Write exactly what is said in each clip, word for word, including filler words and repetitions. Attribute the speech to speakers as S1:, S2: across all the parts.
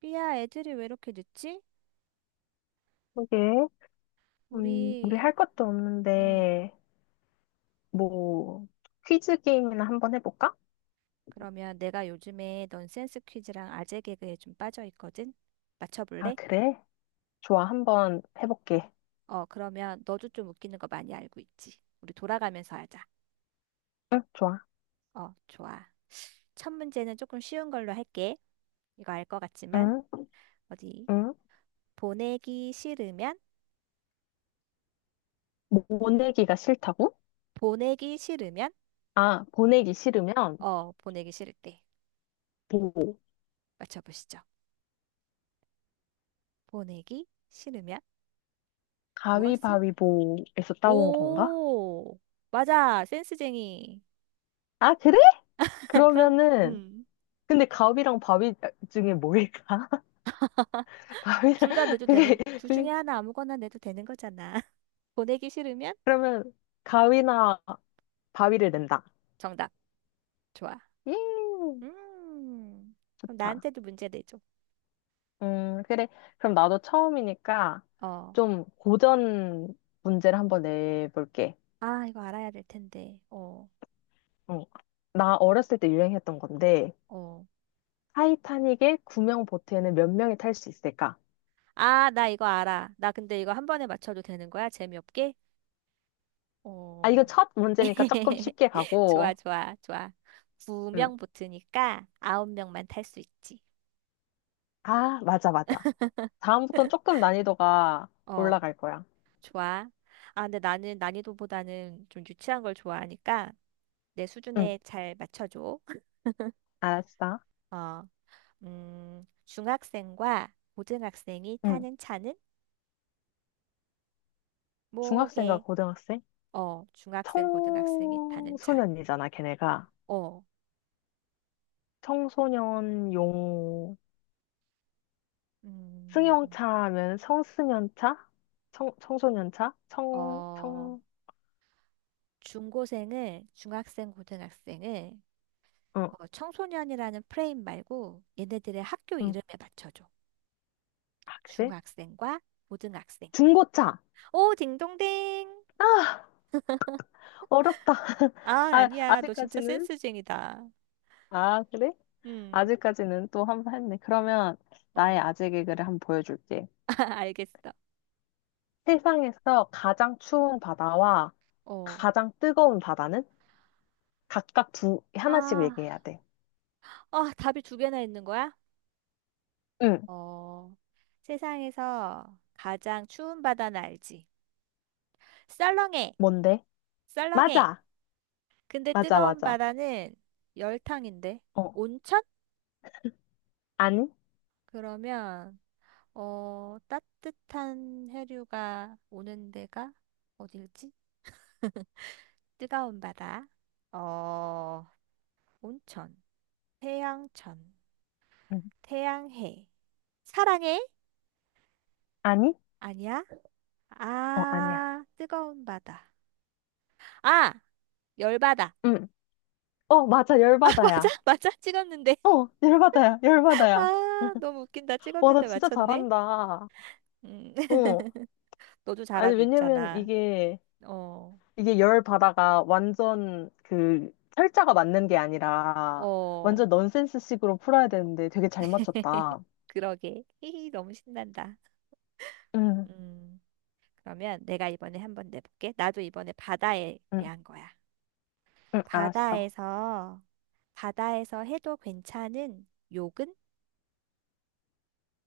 S1: 삐야, 애들이 왜 이렇게 늦지?
S2: 그게, 음, 우리
S1: 우리,
S2: 할 것도
S1: 음,
S2: 없는데, 뭐, 퀴즈 게임이나 한번 해볼까?
S1: 그러면 내가 요즘에 넌센스 퀴즈랑 아재 개그에 좀 빠져 있거든?
S2: 아,
S1: 맞춰볼래?
S2: 그래? 좋아, 한번 해볼게.
S1: 어, 그러면 너도 좀 웃기는 거 많이 알고 있지? 우리 돌아가면서 하자.
S2: 응, 좋아.
S1: 어, 좋아. 첫 문제는 조금 쉬운 걸로 할게. 이거 알 것 같지만,
S2: 응,
S1: 어디?
S2: 응.
S1: 보내기 싫으면?
S2: 뭐 보내기가 싫다고?
S1: 보내기 싫으면?
S2: 아, 보내기 싫으면,
S1: 어, 보내기 싫을 때.
S2: 보,
S1: 맞춰보시죠. 보내기 싫으면 무엇을?
S2: 가위바위보에서 따온 건가?
S1: 오! 맞아! 센스쟁이.
S2: 아, 그래?
S1: 그럼,
S2: 그러면은,
S1: 음,
S2: 근데 가위랑 바위 중에 뭐일까? 가위랑,
S1: 둘 다 내도
S2: 그게,
S1: 되는, 둘 중에
S2: 그게,
S1: 하나 아무거나 내도 되는 거잖아. 보내기 싫으면
S2: 그러면, 가위나 바위를 낸다.
S1: 정답. 좋아.
S2: 예,
S1: 음, 그럼
S2: 좋다.
S1: 나한테도 문제 내줘.
S2: 음, 그래. 그럼 나도 처음이니까
S1: 어.
S2: 좀 고전 문제를 한번 내볼게.
S1: 아, 이거 알아야 될 텐데. 어,
S2: 어. 나 어렸을 때 유행했던 건데,
S1: 어.
S2: 타이타닉의 구명 보트에는 몇 명이 탈 수 있을까?
S1: 아, 나 이거 알아. 나 근데 이거 한 번에 맞춰도 되는 거야? 재미없게?
S2: 아, 이거
S1: 어.
S2: 첫 문제니까 조금 쉽게
S1: 좋아,
S2: 가고,
S1: 좋아, 좋아.
S2: 음.
S1: 구 명 붙으니까 아홉 명만 탈 수 있지.
S2: 아, 맞아, 맞아. 다음부터는 조금 난이도가
S1: 어,
S2: 올라갈 거야.
S1: 좋아. 아, 근데 나는 난이도보다는 좀 유치한 걸 좋아하니까 내
S2: 응,
S1: 수준에 잘 맞춰줘.
S2: 알았어.
S1: 어, 음, 중학생과 고등학생이
S2: 응,
S1: 타는 차는
S2: 중학생과
S1: 뭐게?
S2: 고등학생?
S1: 어, 중학생, 고등학생이 타는 차.
S2: 청소년이잖아, 걔네가.
S1: 어,
S2: 청소년용
S1: 음,
S2: 승용차 하면 청소년차? 청, 청소년차? 청,
S1: 어,
S2: 청,
S1: 중고생을, 중학생, 고등학생을
S2: 어,
S1: 어, 청소년이라는 프레임 말고 얘네들의 학교
S2: 응.
S1: 이름에 맞춰줘.
S2: 아, 그래?
S1: 중학생과 고등학생.
S2: 중고차!
S1: 오, 딩동댕.
S2: 아, 어렵다.
S1: 아,
S2: 아,
S1: 아니야. 너 진짜
S2: 아직까지는?
S1: 센스쟁이다.
S2: 아, 그래?
S1: 음,
S2: 아직까지는 또 한번 했네. 그러면 나의
S1: 어,
S2: 아재 개그를 한번 보여줄게.
S1: 알겠어.
S2: 세상에서 가장 추운 바다와
S1: 어.
S2: 가장 뜨거운 바다는 각각 두, 하나씩
S1: 아,
S2: 얘기해야 돼.
S1: 아, 답이 두 개나 있는 거야?
S2: 응,
S1: 어, 세상에서 가장 추운 바다는 알지? 썰렁해,
S2: 뭔데?
S1: 썰렁해.
S2: 맞아!
S1: 근데
S2: 맞아,
S1: 뜨거운
S2: 맞아.
S1: 바다는 열탕인데?
S2: 어,
S1: 온천?
S2: 아니?
S1: 그러면, 어, 따뜻한 해류가 오는 데가 어딜지? 뜨거운 바다. 어, 온천. 태양천.
S2: 응.
S1: 태양해. 사랑해?
S2: 아니?
S1: 아니야?
S2: 어, 아니야.
S1: 아, 뜨거운 바다. 아, 열바다.
S2: 응. 어, 맞아.
S1: 아, 맞아?
S2: 열받아야.
S1: 맞아? 찍었는데.
S2: 어, 열받아야. 열받아야.
S1: 아, 너무 웃긴다.
S2: 와, 나
S1: 찍었는데
S2: 진짜
S1: 맞췄네.
S2: 잘한다.
S1: 음,
S2: 어.
S1: 너도
S2: 아니,
S1: 잘하고
S2: 왜냐면
S1: 있잖아.
S2: 이게,
S1: 어,
S2: 이게 열바다가 완전 그, 철자가 맞는 게 아니라, 완전
S1: 어,
S2: 넌센스 식으로 풀어야 되는데 되게 잘 맞췄다.
S1: 그러게. 히히, 너무 신난다.
S2: 응,
S1: 음, 그러면 내가 이번에 한번 내볼게. 나도 이번에 바다에
S2: 응,
S1: 대한 거야.
S2: 응, 알았어.
S1: 바다에서, 바다에서 해도 괜찮은 욕은?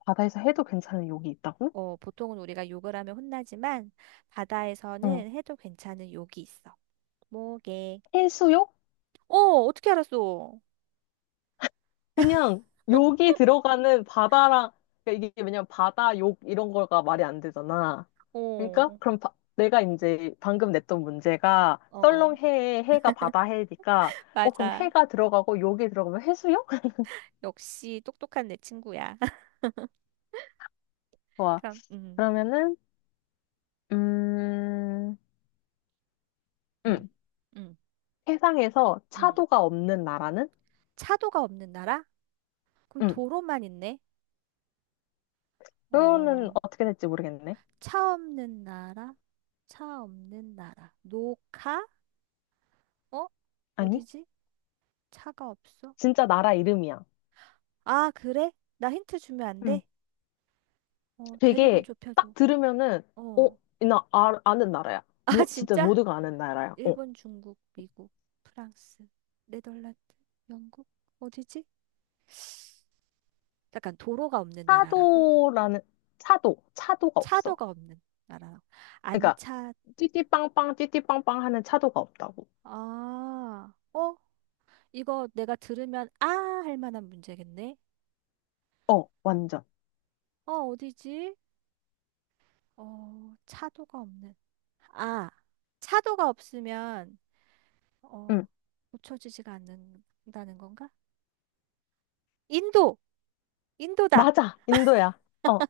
S2: 바다에서 해도 괜찮은 욕이 있다고?
S1: 어, 보통은 우리가 욕을 하면 혼나지만,
S2: 응.
S1: 바다에서는 해도 괜찮은 욕이 있어. 뭐게?
S2: 해수욕?
S1: 어, 어떻게 알았어?
S2: 그냥 욕이 들어가는 바다랑 그러니까 이게 왜냐면 바다 욕 이런 거가 말이 안 되잖아. 그러니까
S1: 어,
S2: 그럼 바- 내가 이제 방금 냈던 문제가
S1: 어.
S2: 썰렁해에 해가 바다 해니까 어 그럼
S1: 맞아.
S2: 해가 들어가고 욕이 들어가면 해수욕?
S1: 역시 똑똑한 내 친구야.
S2: 좋아.
S1: 그럼, 음,
S2: 그러면은 음,
S1: 음
S2: 음
S1: 음
S2: 세상에서
S1: 음
S2: 차도가 없는 나라는?
S1: 차도가 없는 나라? 그럼
S2: 음
S1: 도로만 있네?
S2: 그거는
S1: 어,
S2: 어떻게 될지 모르겠네.
S1: 차 없는 나라? 차 없는 나라. 노카? 어?
S2: 아니
S1: 어디지? 차가 없어?
S2: 진짜 나라 이름이야.
S1: 아, 그래? 나 힌트 주면 안 돼? 어, 대륙을
S2: 되게
S1: 좁혀줘.
S2: 딱 들으면은 어,
S1: 어.
S2: 나 아, 아는 나라야.
S1: 아,
S2: 뭐 진짜
S1: 진짜?
S2: 모두가 아는 나라야. 어.
S1: 일본, 중국, 미국, 프랑스, 네덜란드, 영국? 어디지? 약간 도로가 없는 나라라고?
S2: 차도라는 차도 차도가 없어.
S1: 차도가 없는 나라.
S2: 그러니까
S1: 안차,
S2: 찌띠빵빵 찌띠빵빵 하는 차도가 없다고.
S1: 아, 어? 이거 내가 들으면 아! 할 만한 문제겠네.
S2: 어, 완전.
S1: 어, 어디지? 어, 차도가 없는. 아, 차도가 없으면, 어,
S2: 응.
S1: 고쳐지지가 않는다는 건가? 인도! 인도다!
S2: 맞아. 인도야. 어,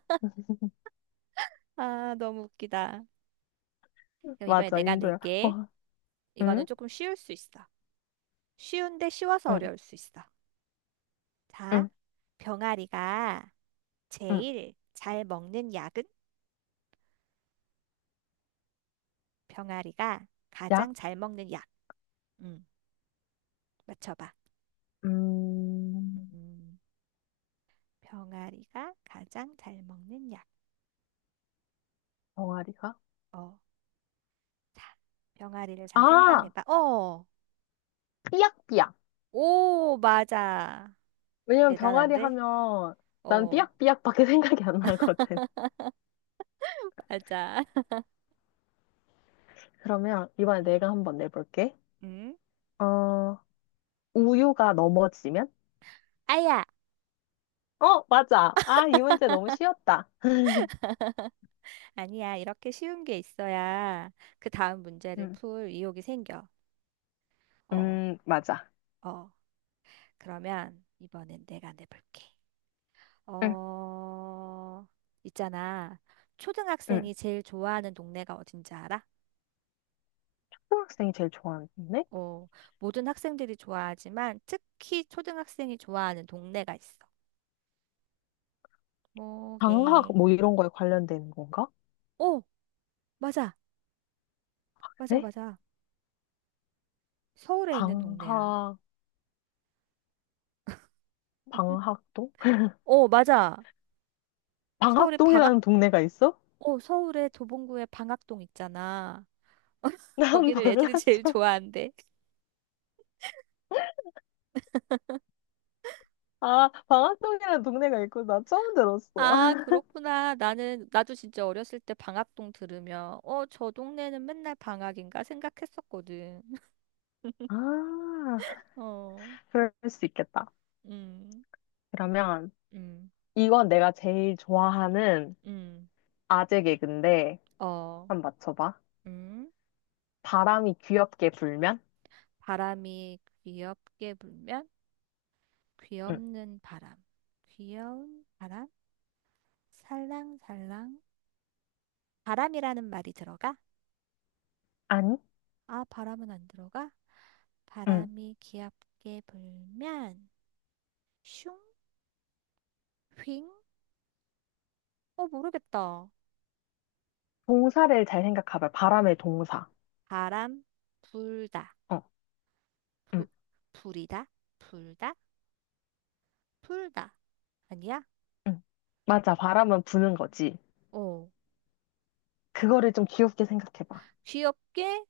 S1: 아, 너무 웃기다. 그럼 이번에
S2: 맞아.
S1: 내가
S2: 인도야.
S1: 낼게.
S2: 어.
S1: 이거는
S2: 응?
S1: 조금 쉬울 수 있어. 쉬운데 쉬워서
S2: 응.
S1: 어려울 수 있어. 자,
S2: 응.
S1: 병아리가
S2: 응.
S1: 제일 잘 먹는 약은? 병아리가
S2: 야?
S1: 가장 잘 먹는 약. 음, 맞춰봐.
S2: 음.
S1: 음, 병아리가 가장 잘 먹는 약.
S2: 병아리가?
S1: 어, 자, 병아리를 잘
S2: 아,
S1: 생산해봐. 어,
S2: 삐약삐약.
S1: 오, 맞아.
S2: 왜냐면 병아리
S1: 대단한데?
S2: 하면 난
S1: 어,
S2: 삐약삐약밖에 생각이 안 나거든.
S1: 맞아.
S2: 그러면 이번에
S1: 음,
S2: 내가 한번 내볼게.
S1: 음?
S2: 어, 우유가 넘어지면?
S1: 아야!
S2: 어, 맞아. 아, 이 문제 너무 쉬웠다.
S1: 아니야, 이렇게 쉬운 게 있어야 그 다음 문제를
S2: 음,
S1: 풀 의욕이 생겨. 어,
S2: 음, 맞아.
S1: 어. 그러면 이번엔 내가 내볼게.
S2: 응,
S1: 어, 있잖아.
S2: 응.
S1: 초등학생이 제일 좋아하는 동네가 어딘지 알아?
S2: 초등학생이 제일 좋아하는 데
S1: 어, 모든 학생들이 좋아하지만 특히 초등학생이 좋아하는 동네가 있어. 뭐게?
S2: 방학 뭐 이런 거에 관련된 건가?
S1: 어, 맞아. 맞아,
S2: 네?
S1: 맞아. 서울에 있는 동네야.
S2: 방학, 방학동?
S1: 어, 맞아. 서울의 방학,
S2: 방학동이라는 동네가 있어?
S1: 어, 서울의 도봉구의 방학동 있잖아.
S2: 난
S1: 거기를 애들이 제일
S2: 몰랐어.
S1: 좋아한대.
S2: 아, 방학동이라는 동네가 있고, 나 처음 들었어.
S1: 아, 그렇구나. 나는, 나도 진짜 어렸을 때 방학동 들으면, 어, 저 동네는 맨날 방학인가 생각했었거든.
S2: 아,
S1: 어,
S2: 그럴 수 있겠다.
S1: 음,
S2: 그러면
S1: 음,
S2: 이건 내가 제일 좋아하는
S1: 음,
S2: 아재 개그인데,
S1: 어,
S2: 한번 맞춰봐.
S1: 음.
S2: 바람이 귀엽게 불면?
S1: 바람이 귀엽게 불면,
S2: 응.
S1: 귀엽는 바람. 귀여운 바람? 살랑살랑. 바람이라는 말이 들어가?
S2: 아니?
S1: 아, 바람은 안 들어가?
S2: 응.
S1: 바람이 귀엽게 불면, 슝, 휑? 어, 모르겠다.
S2: 동사를 잘 생각해봐. 바람의 동사.
S1: 바람 불다.
S2: 어. 응.
S1: 부, 불이다. 불다. 불다. 아니야?
S2: 응. 맞아. 바람은 부는 거지.
S1: 어.
S2: 그거를 좀 귀엽게 생각해봐.
S1: 귀엽게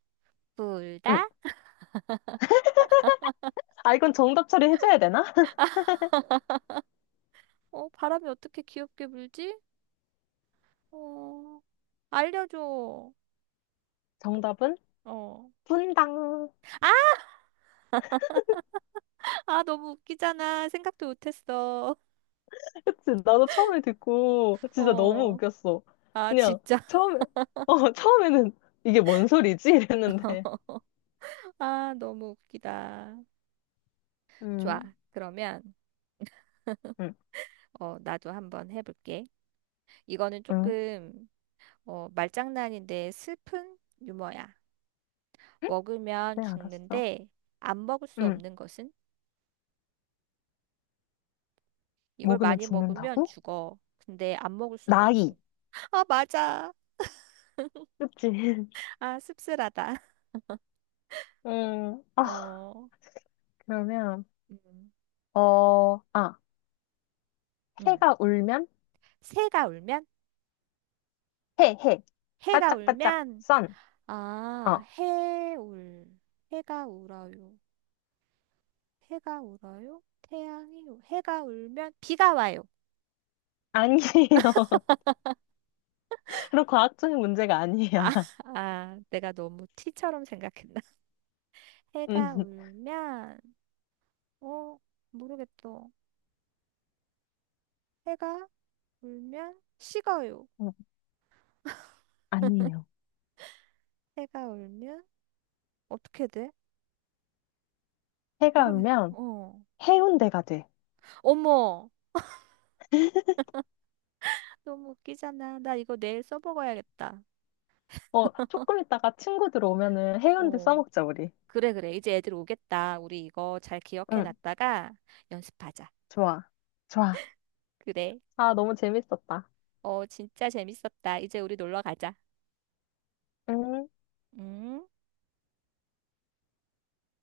S2: 응.
S1: 불다.
S2: 아, 이건 정답 처리해줘야 되나?
S1: 어, 바람이 어떻게 귀엽게 불지? 어. 알려줘.
S2: 정답은
S1: 어.
S2: 분당.
S1: 아, 아, 너무 웃기잖아. 생각도 못했어.
S2: 그치? 나도 처음에 듣고 진짜 너무
S1: 어.
S2: 웃겼어.
S1: 아,
S2: 그냥
S1: 진짜.
S2: 처음에, 어, 처음에는 이게 뭔 소리지? 이랬는데.
S1: 아, 너무 웃기다. 좋아.
S2: 응.
S1: 그러면,
S2: 응.
S1: 어, 나도 한번 해볼게. 이거는
S2: 응.
S1: 조금, 어, 말장난인데 슬픈 유머야. 먹으면
S2: 네, 알았어.
S1: 죽는데 안 먹을 수
S2: 응.
S1: 없는 것은? 이걸
S2: 먹으면
S1: 많이 먹으면
S2: 죽는다고?
S1: 죽어. 근데 안 먹을 수가 없어.
S2: 나이.
S1: 아, 맞아.
S2: 그치?
S1: 아, 씁쓸하다.
S2: 음, 아,
S1: 어,
S2: 그러면,
S1: 음,
S2: 어, 아,
S1: 음.
S2: 해가 울면?
S1: 새가 울면?
S2: 해, 해. 바
S1: 해가
S2: 짝바짝
S1: 울면?
S2: 선.
S1: 아,
S2: 어,
S1: 해 울. 해가 울어요. 해가 울어요? 태양이 울- 해가 울면 비가 와요.
S2: 아니에요. 그런 과학적인 문제가
S1: 아,
S2: 아니야.
S1: 아, 내가 너무 티처럼 생각했나? 해가
S2: 음,
S1: 울면, 어, 모르겠어. 해가 울면 식어요.
S2: 음, 아니에요.
S1: 해가 울면 어떻게 돼?
S2: 해가
S1: 모르겠.
S2: 울면
S1: 어.
S2: 해운대가 돼.
S1: 어머. 너무 웃기잖아. 나 이거 내일 써먹어야겠다.
S2: 어, 조금 있다가 친구들 오면은 해운대
S1: 어.
S2: 써먹자, 우리.
S1: 그래, 그래. 이제 애들 오겠다. 우리 이거 잘 기억해
S2: 응,
S1: 놨다가 연습하자.
S2: 좋아. 좋아.
S1: 그래.
S2: 아, 너무 재밌었다.
S1: 어, 진짜 재밌었다. 이제 우리 놀러 가자.
S2: 음.
S1: 응?